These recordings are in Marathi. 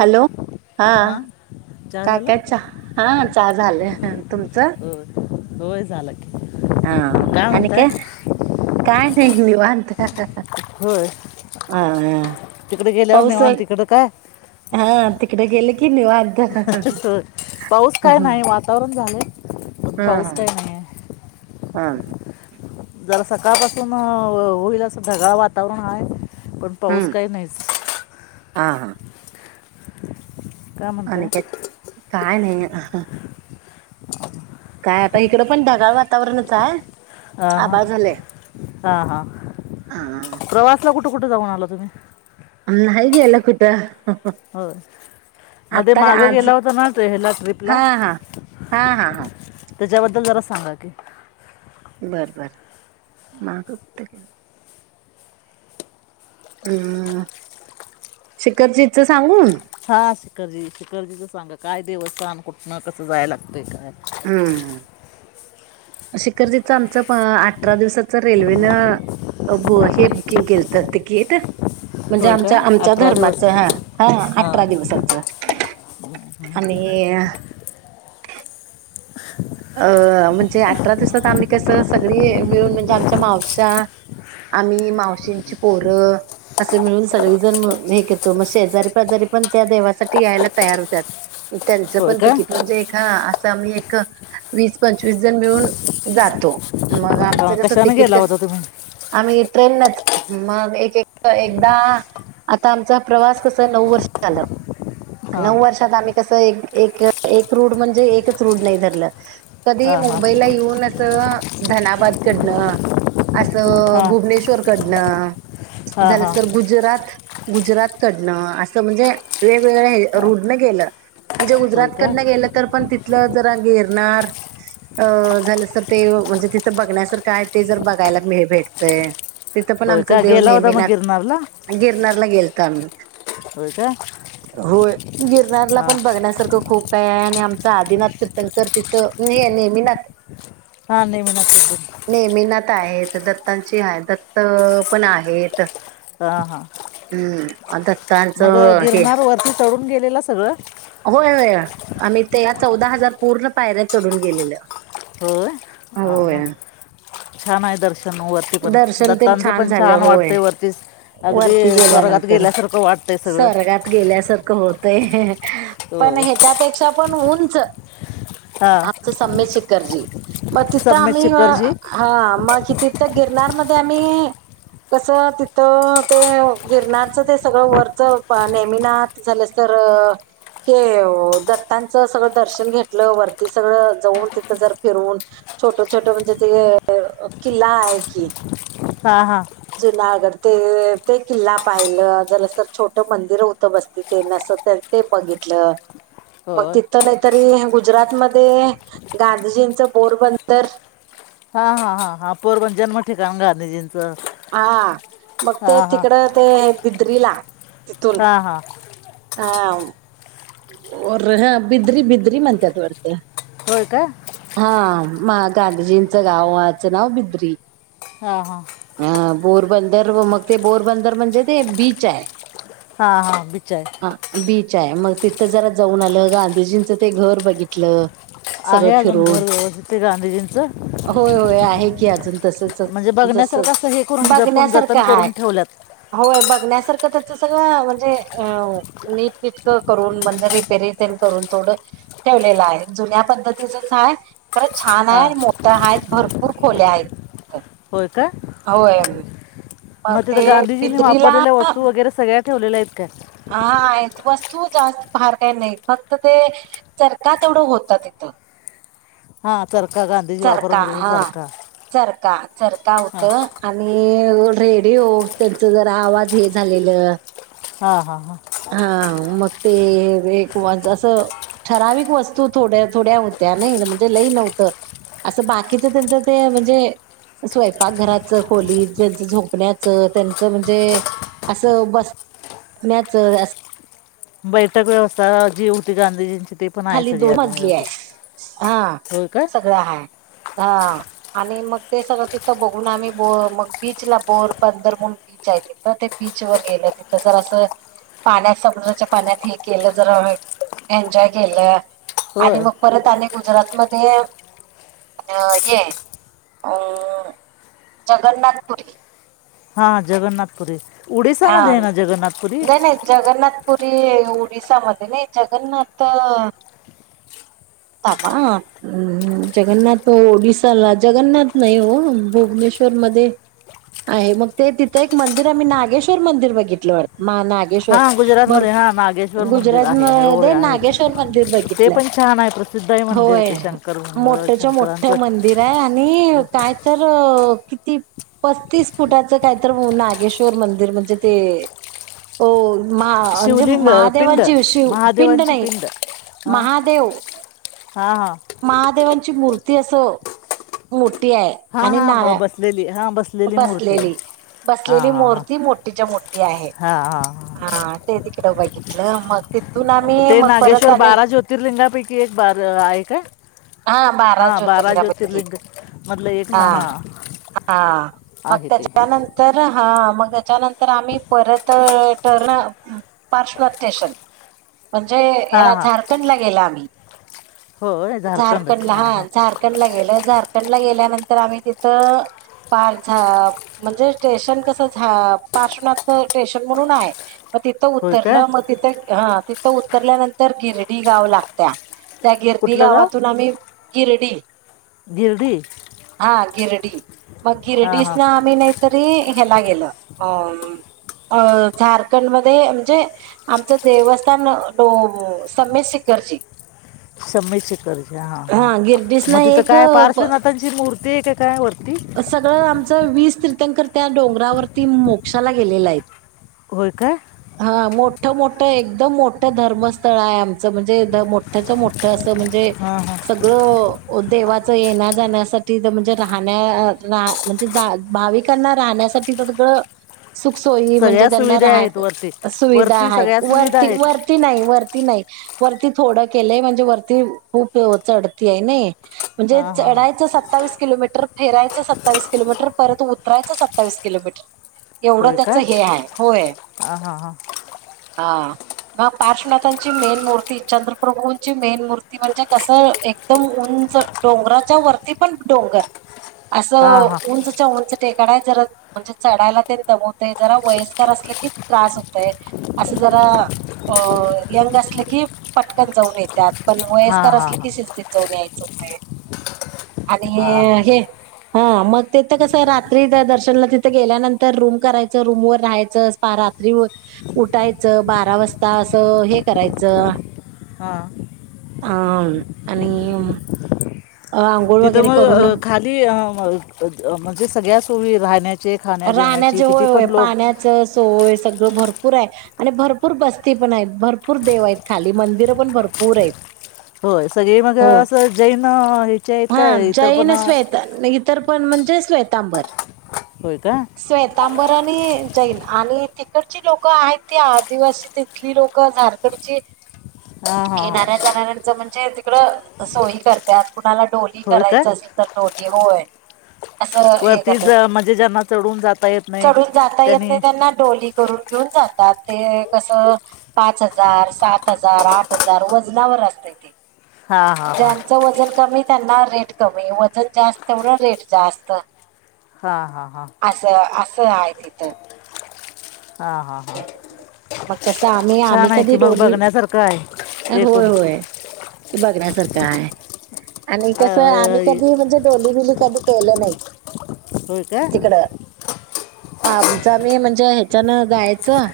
हॅलो हा हां चहा काय झाला काय च हा चहा झाले तुमचं होय होय झाला की हा काय आणि म्हणताय का काय नाहीता होय ह ह तिकडे गेल्यावर पाऊस निवांत तिकडं काय हा तिकडे गेले की नि वा पाऊस काय नाही वातावरण झालं पाऊस काय नाही आहे हा जरा सकाळपासून होईल असं ढगाळ वातावरण आहे पण पाऊस हम्म काही नाहीच हा हा काय आणि म्हणताय काय काय नाही काय आता इकडं पण ढगाळ वातावरणच आहे अ ह आभाळ झालंय हा हा हा प्रवासला कुठे कु कुठे जाऊन आला तुम्ही अम ह गयला कुट. हो मध्ये का मागं आज गेला होता ना टला हा ट्रिपला हा हा हा हा त्याच्याबद्दल जरा सांगा की बरं बरं मगंत के- हम् शखरजच सांगून हा शिखरजी शिखरजीच सांगा काय देवस्थान कुठनं कसं जायला लागतंय काय हम्म ह शिखरजीचं आमचं अठरा दिवसाचं रेल्वेनं अबो हे बुकिंग केल तर तिकीट म्हणजे होय का आमच्या आमच्या अठरा दिवस धर्माचं हा हा हां अठरा दिवसाच आणि अ म्हणजे अठरा दिवसात आम्ही कस सगळी मिळून म्हणजे आमच्या मावश आम्ही मावशींची पोरं असे मिळून सगळी जण हे करतो मग शेजारी पजारी पण त्या देवासाठी यायला तयार होत्या त्यांचं होय पण का तिकीट म्हणजे एक हा असं आम्ही एक वीस पंचवीस जण मिळून जातो मग आमचं हां कसं कशानं तिकीट गेला कस होता तुम्ही आम्ही ट्रेन नच मग एक एकदा आता आमचा प्रवास कस नऊ वर्ष झालं हां नऊ वर्षात आम्ही कसं एक एक रूड म्हणजे एकच रूढ नाही धरलं कधी हां हां मुंबईला येऊन असं धनाबाद कडनं असं हां भुवनेश्वर कडनं हां हां झालंस तर गुजरात गुजरात कडनं असं म्हणजे वेगवेगळ हे हां रुडनं गेलं म्हणजे होय का गुजरातकडनं गेलं तर पण तिथलं जरा गिरणार अ झालंस तर ते म्हणजे तिथं बघण्यासारखं आहे ते जर बघायला मी भेटतय तिथं पण होय आमच का देव गेला होता मग नेहमीनाथ गिरनारला गिरनारला गेलतो आम्ही हो का होय. गिरनारला हां पण बघण्यासारखं खूप काय आहे आणि आमच आदिनाथ तीर्थंनकर तिथं न नेहमीनात हां नेहमी नक्की. नेमीनात आहेत दत्तांची आहे दत्त पण आहेत हा हा हम्म मग दत्तांचं हे गिरनार वरती चढून गेलेलं सगळं होय होय आम्ही ते या चौदा हजार पूर्ण पायऱ्या चढून गेलेल्या होय अ हा छान आहेर् वरती पण दर्शन तेन दत्तांचं पण झालं छान होय. वाटतंय वरती अगदी वरती स्वर्गात गेल्यानंतर गेल्यासारखं वाटतंय सगळं स्र्गात गेल्यासारखं होत ते पण होय ह्याच्यापेक्षा पण उऊंच आमचं हां सम्य शेखरजी मग तिथं सम्यक आम्ही शिखरजी हा मगि तिथं गिरनारमध्ये आम्ही कस तिथं ते गिरनारचं ते सगळं वरच नेहमीिना झालं अस तर हे दत्तांचं सगळं दर्शन घेतलं वरती सगळं जाऊन तिथं जर फिरून छोट छोट म्हणजे ते किल्ला आहे की हा हा जुनागड ते ते किल्ला पाहिलं जला सर छोट मंदिर होतं बसती ते न ते बघितलं मग होय तिथ तरी गुजरातमध्येध्ये गांधीजींचं बोरबंदर हा हा हा हा पोरबन जन्म ठिकाण गाध जीं हा मग ते तिकडं ते पिद्रीला हा हा हा र ह बिद्री बिद्री म्हणतात वरत होय का हा म गांधीजींचं गाव आचं नाव बिद्री हा हा पोरबंदर व मग ते बोरबंदर म्हणजे ते बीच आहे हा हा हा बीच आहे मग तिथं जरा जाऊन आलं गांधीजींचं ते घर बघितलं सगळं आहे अजून घर फिरवून व्यवस्थित ते गांधीजींचं होय होय आहे की अजून म्हणजे जस बघण्यासारखं असं हे करून जपून बघण्यासारख जतन हाय करून ठेवल्यात होय ब ण्यासारखं त्याच सगळं म्हणजे नीटनेटक करून म्हणजे रिपेरी तेण करून थोडं ठेवलं आहे जु्या पद्धतीचच आहे खरं छान हां आहे मोठ्या आहेत भरपूर खोल्या आहेत अच्छ होय का हो आहे मग तिथं गांधीजींनी वापरलेल्या वस्तू वगैरे सगळ्या ठेवलेल्या आहेत हा का आहेत वस्तू जास्त फार काही नाही फक्त ते चरखा तेवढं होत तथं हा चरका गांधीजी वापरत होते ते हा चरका चरका चरका होत आणि रेडिओ त्यांच जरा आवाज हे झालेलं हा हा हा हा म ते एकं ठराविक वस्तू थोड्या थोड्या होत्या नाही म्हणजे लई नव्हतं असं बाकीच त्यांचं ते म्हणजे स्वयंपाकघराचं खोली त्यांच झोपण्याचं त्यांचं म्हणजे असं बस म्याचा असे बैठक व्यवस्था जी होती गांधीजींची ते पण आहे खाली सगळी दोन अजून मजली आहे व्यवस्थित हा होय काय सगळं हा हा आणि मग ते सगळं तिथं बघून आम्ही ब मग बीचला बोर पंदरमून बीच आहे थ ते बीच वर गेले तिथं जर असं पाण्यात समुद्राच्या पाण्यात हे केलं जरा एन्जॉय गेलं आणि होय मग परत आणि गुजरात मध्ये अ हे जगन्नाथपुरी हां जगन्नाथपुरी उडीसामध्ये हा आहे ना जगन्नाथपुरी नाही ना जगन्नाथपुरी ओरिसामध्ये नाही जगन्नाथ [unintelligible] जगन्नाथ ओडिसाला जगन्नाथ नाही हो भुवनेश्वर आहे मग ते तिथं एक मंदिर आम्ही नागेश्वर मंदिर बघितलेत वाटते मा नागेश्वर हां गुजरातमध्ये हां भरपूर नागेश्वर मंदिर गुजरात आहे आहे, मध्ये होय आहे नागेश्वर मंदिर बघित ते पण छान आहे प्रसिद्ध आहे मंदिर होय ते शंकर मंगळ मोठ मोठ शंकरांचं मंदिर आहे आणि काय तर अ किती पस्तीस फुटाच काहीत नागेश्वर मंदिर म्हणजे ते हो म म्हणजे शिवलिंग पिंड महादेवांची शिव पिंड महादेवांची नाही हां महादेव हां हां महादेवांची मूर्ती असे मोठी आहे हां आणि हां बसलेली हां मूर्ती आहे बसलेली हां बसलेली हां हां मूर्ती मोठीच्या मोठी आहे हां हां हां हा ते तिकडे बाघितलं म ते नागेश्वर बारा ज्योतिर्लिंगापैकी एक बार आहे काय हा बारा ज्योतिर्लिंगांपैकी मधलं एक हा ना हां हा मग आहे ते त्याच्यानंतर हा मग त्याच्यानंतर आम्ही परत टर्न पारशुनाथ स्टेशन म्हणजे हां या्याला हां झारखंड ला गेला आम्ही होय झारखंड ला हां हा हां झारखंड ला गेलं झारखंड ला गेल्यानंतर आम्ही तिथं पार झा म्हणजे स्टेशन कसं झा पाशुनाथ स्टेशन म्हणून आहे मग तिथं होय का उतरलं मग तिथं हा तिथं उतरल्यानंतर गिरडी गाव लागत्या त्या गिरडी कुठलं गाव गावातून आम्ही गिरडी गिरडी हा गिरडी मग हां गिरडीस हां न आम्ही नाहीतरी ह्याला गेल अ अ झारखंडमध्येध्ये म्हणजे आमच देवस्थ समी शिखरजी समीशिखरजी हा हा गिरडीस ना मग तिथं एक काय पार्श्वनाथांची मूर्ती आहे का काय वरती सगळं आमचं वीस त त्या डोंगरावरती मोक्षाला गेलेला आहे होय का हा मोठ मोठ मोठं एकदम मोठं धर्मस्थळ आहे आमचं म्हणजे मोठ्याच मोठं म्हणजे हां हां सगळ देवा ये जाण्यासाठी म्हणजे राहणे म्हणजे भाविकांना राहण्यासाठी सुख सोयी सगळ्या सुविधा आहेत वरती सुविधा वरती आहे सगळ्या सुविधा आहेत वरती नाही वरती नाही वरती थोडं केलंय म्हणजे वरती खूप चढती आहे नाही म्हणजे हां हां हां चढायच सत्तावीस किलोमीटर फेरायचं सत्तावीस किलोमीटर परत उतरायचं सत्तावीस किलोमीटर एवढं होय का त्याच हे आहे. होय. हां हां हां हा मग पार्श्वनाथांची मेन मूर्ती, चंद्रप्रभूंची मेन मूर्ती, म्हणजे कसं एकदम उंच. डोंगराच्या वरती पण डोंगर, अस हां हां उंचच्या उंच म्हणजे चढायला दमतेय. जरा वयस्कर असले की, त्रास होत असे जरा अ यंग असले की, पटकन जाऊन येतात. पण हां वयस्कर हां असले हां की, शिस्तीत जाऊन यायचं. आणि हे हां हां हे मग तेथं कसं रात्री द दर्शनला तिथं गेल्यानंतर रूम करायचं, रूम वर राहायचं, रात्रीवर उठायचं. बारा वाजता असं हे करायचं. हा. हा. आणि अ, आंघोळ तिथं वगैरे मग अ करून खाली म्हणजे सगळ्या सोयी राहण्या राहण्याचे होय, होय. पाण्याच सोय. सगळ भरपूर आहे आणि भरपूर बस्ती पण आहेत. भरपूर देव आहेत खाली. मंदिरं पण भरपूर आहेत. होय सगळे मग हो असं जैन ह्याचे आहेत काय? इतर पण तर्पण म्हणजे स्वेताबर. होय का स्वेताबर ती जाईल आणि तिकडची लोकं आहेत ती आदिवासी, तिथली लोक झारखंडची हा हा हा. येणाऱ्या जाणाऱ्यांचं म्हणजे तिकड सोय करते, कुणाला डोली होय का करायचं असेल तर डोली होय. असं हे वरती करतात. ज म्हणजे ज्यांना चढून जाता येत नाही चढून जाता येत त्यांनी नाही, त्यांना डोली कर घेऊन जातात ते कसं ते कसं पाच हजार, सात. हजार, आठ हजार. मग कसं? हां हां हां ज्यांच वजन कमी त्यांना रेट कमी, वजन जास्त तेवढं रेट जास्त. हां हां हां असं. असं आहे तिथं. हां हां हां. मग तस आम्ही, आम्ही छान आहे की कधी मग डोली बघण्यासारखं आहे एकूण होय होय. हे बघण्या सारखं काय? आणि अ, कसं अ, आम्ही कधी म्हणजे, डोलीबिली कधी केलं नाही. होय का. तिकडं. आमच आमी, म्हणजे ह्याच्यान जायचं.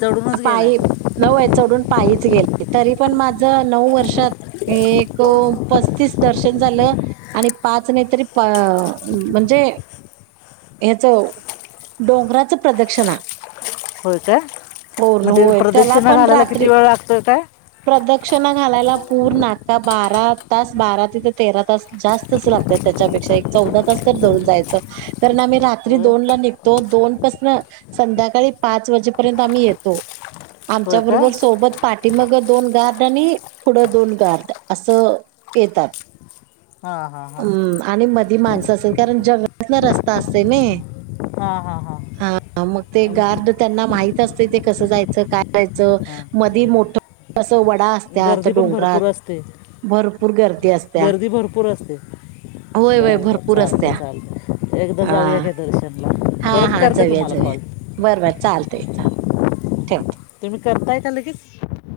चढूनच गेलाय पायी [unintelligible] चढून पायीचं गेलते तरी पण माझ नऊ वर्षात एक पस्तीस. दर्शन झालं. आणि पाच नाही तरी पा म्हणजे याच, डोंगराच प्रदक्षिणा. होय का पूर्ण म्हणजे होय. त्याला प्रदक्षिणा पण घालायला रात्री किती वेळ लागतोय काय प्रदक्षणा घालायला पूर्ण आता बारा तास, बारा ते ते तेरा तास जास्तच लागत त्याच्यापेक्षा चवदा तास तरी धरून जायचं. तर ना आम्ही रात्री होय दोन ला निघतो. दोन पासना संध्याकाळी पाच वाजेपर्यंत आम्ही येतो. होय का आमच्याबरोबर सोबत पाठीमाग दोन गार्ड आणि पुढं दोन गार्ड असं येतात. हा हा हा. ती माणसं असेल, कारण जगात ना रस्ता असते न हा हा हा. मग ते गार्ड त्यांना माहिती कस जायच, काय करायच, हां मधी मोठ अस, वाट ड असत्यात गर्दी पण भरपूर डोंगरात, असते भरपूर गर्दी असत्या. होय होय बर बर भरपूर असत्या चालते, चालते एकदा हा जाऊ या का? दर्शनला. हा परत हा करते जाऊया तुम्हाला जाऊया कॉल. बरं बर चालते चालते ठेवते. तुम्ही करताय का? लगेच.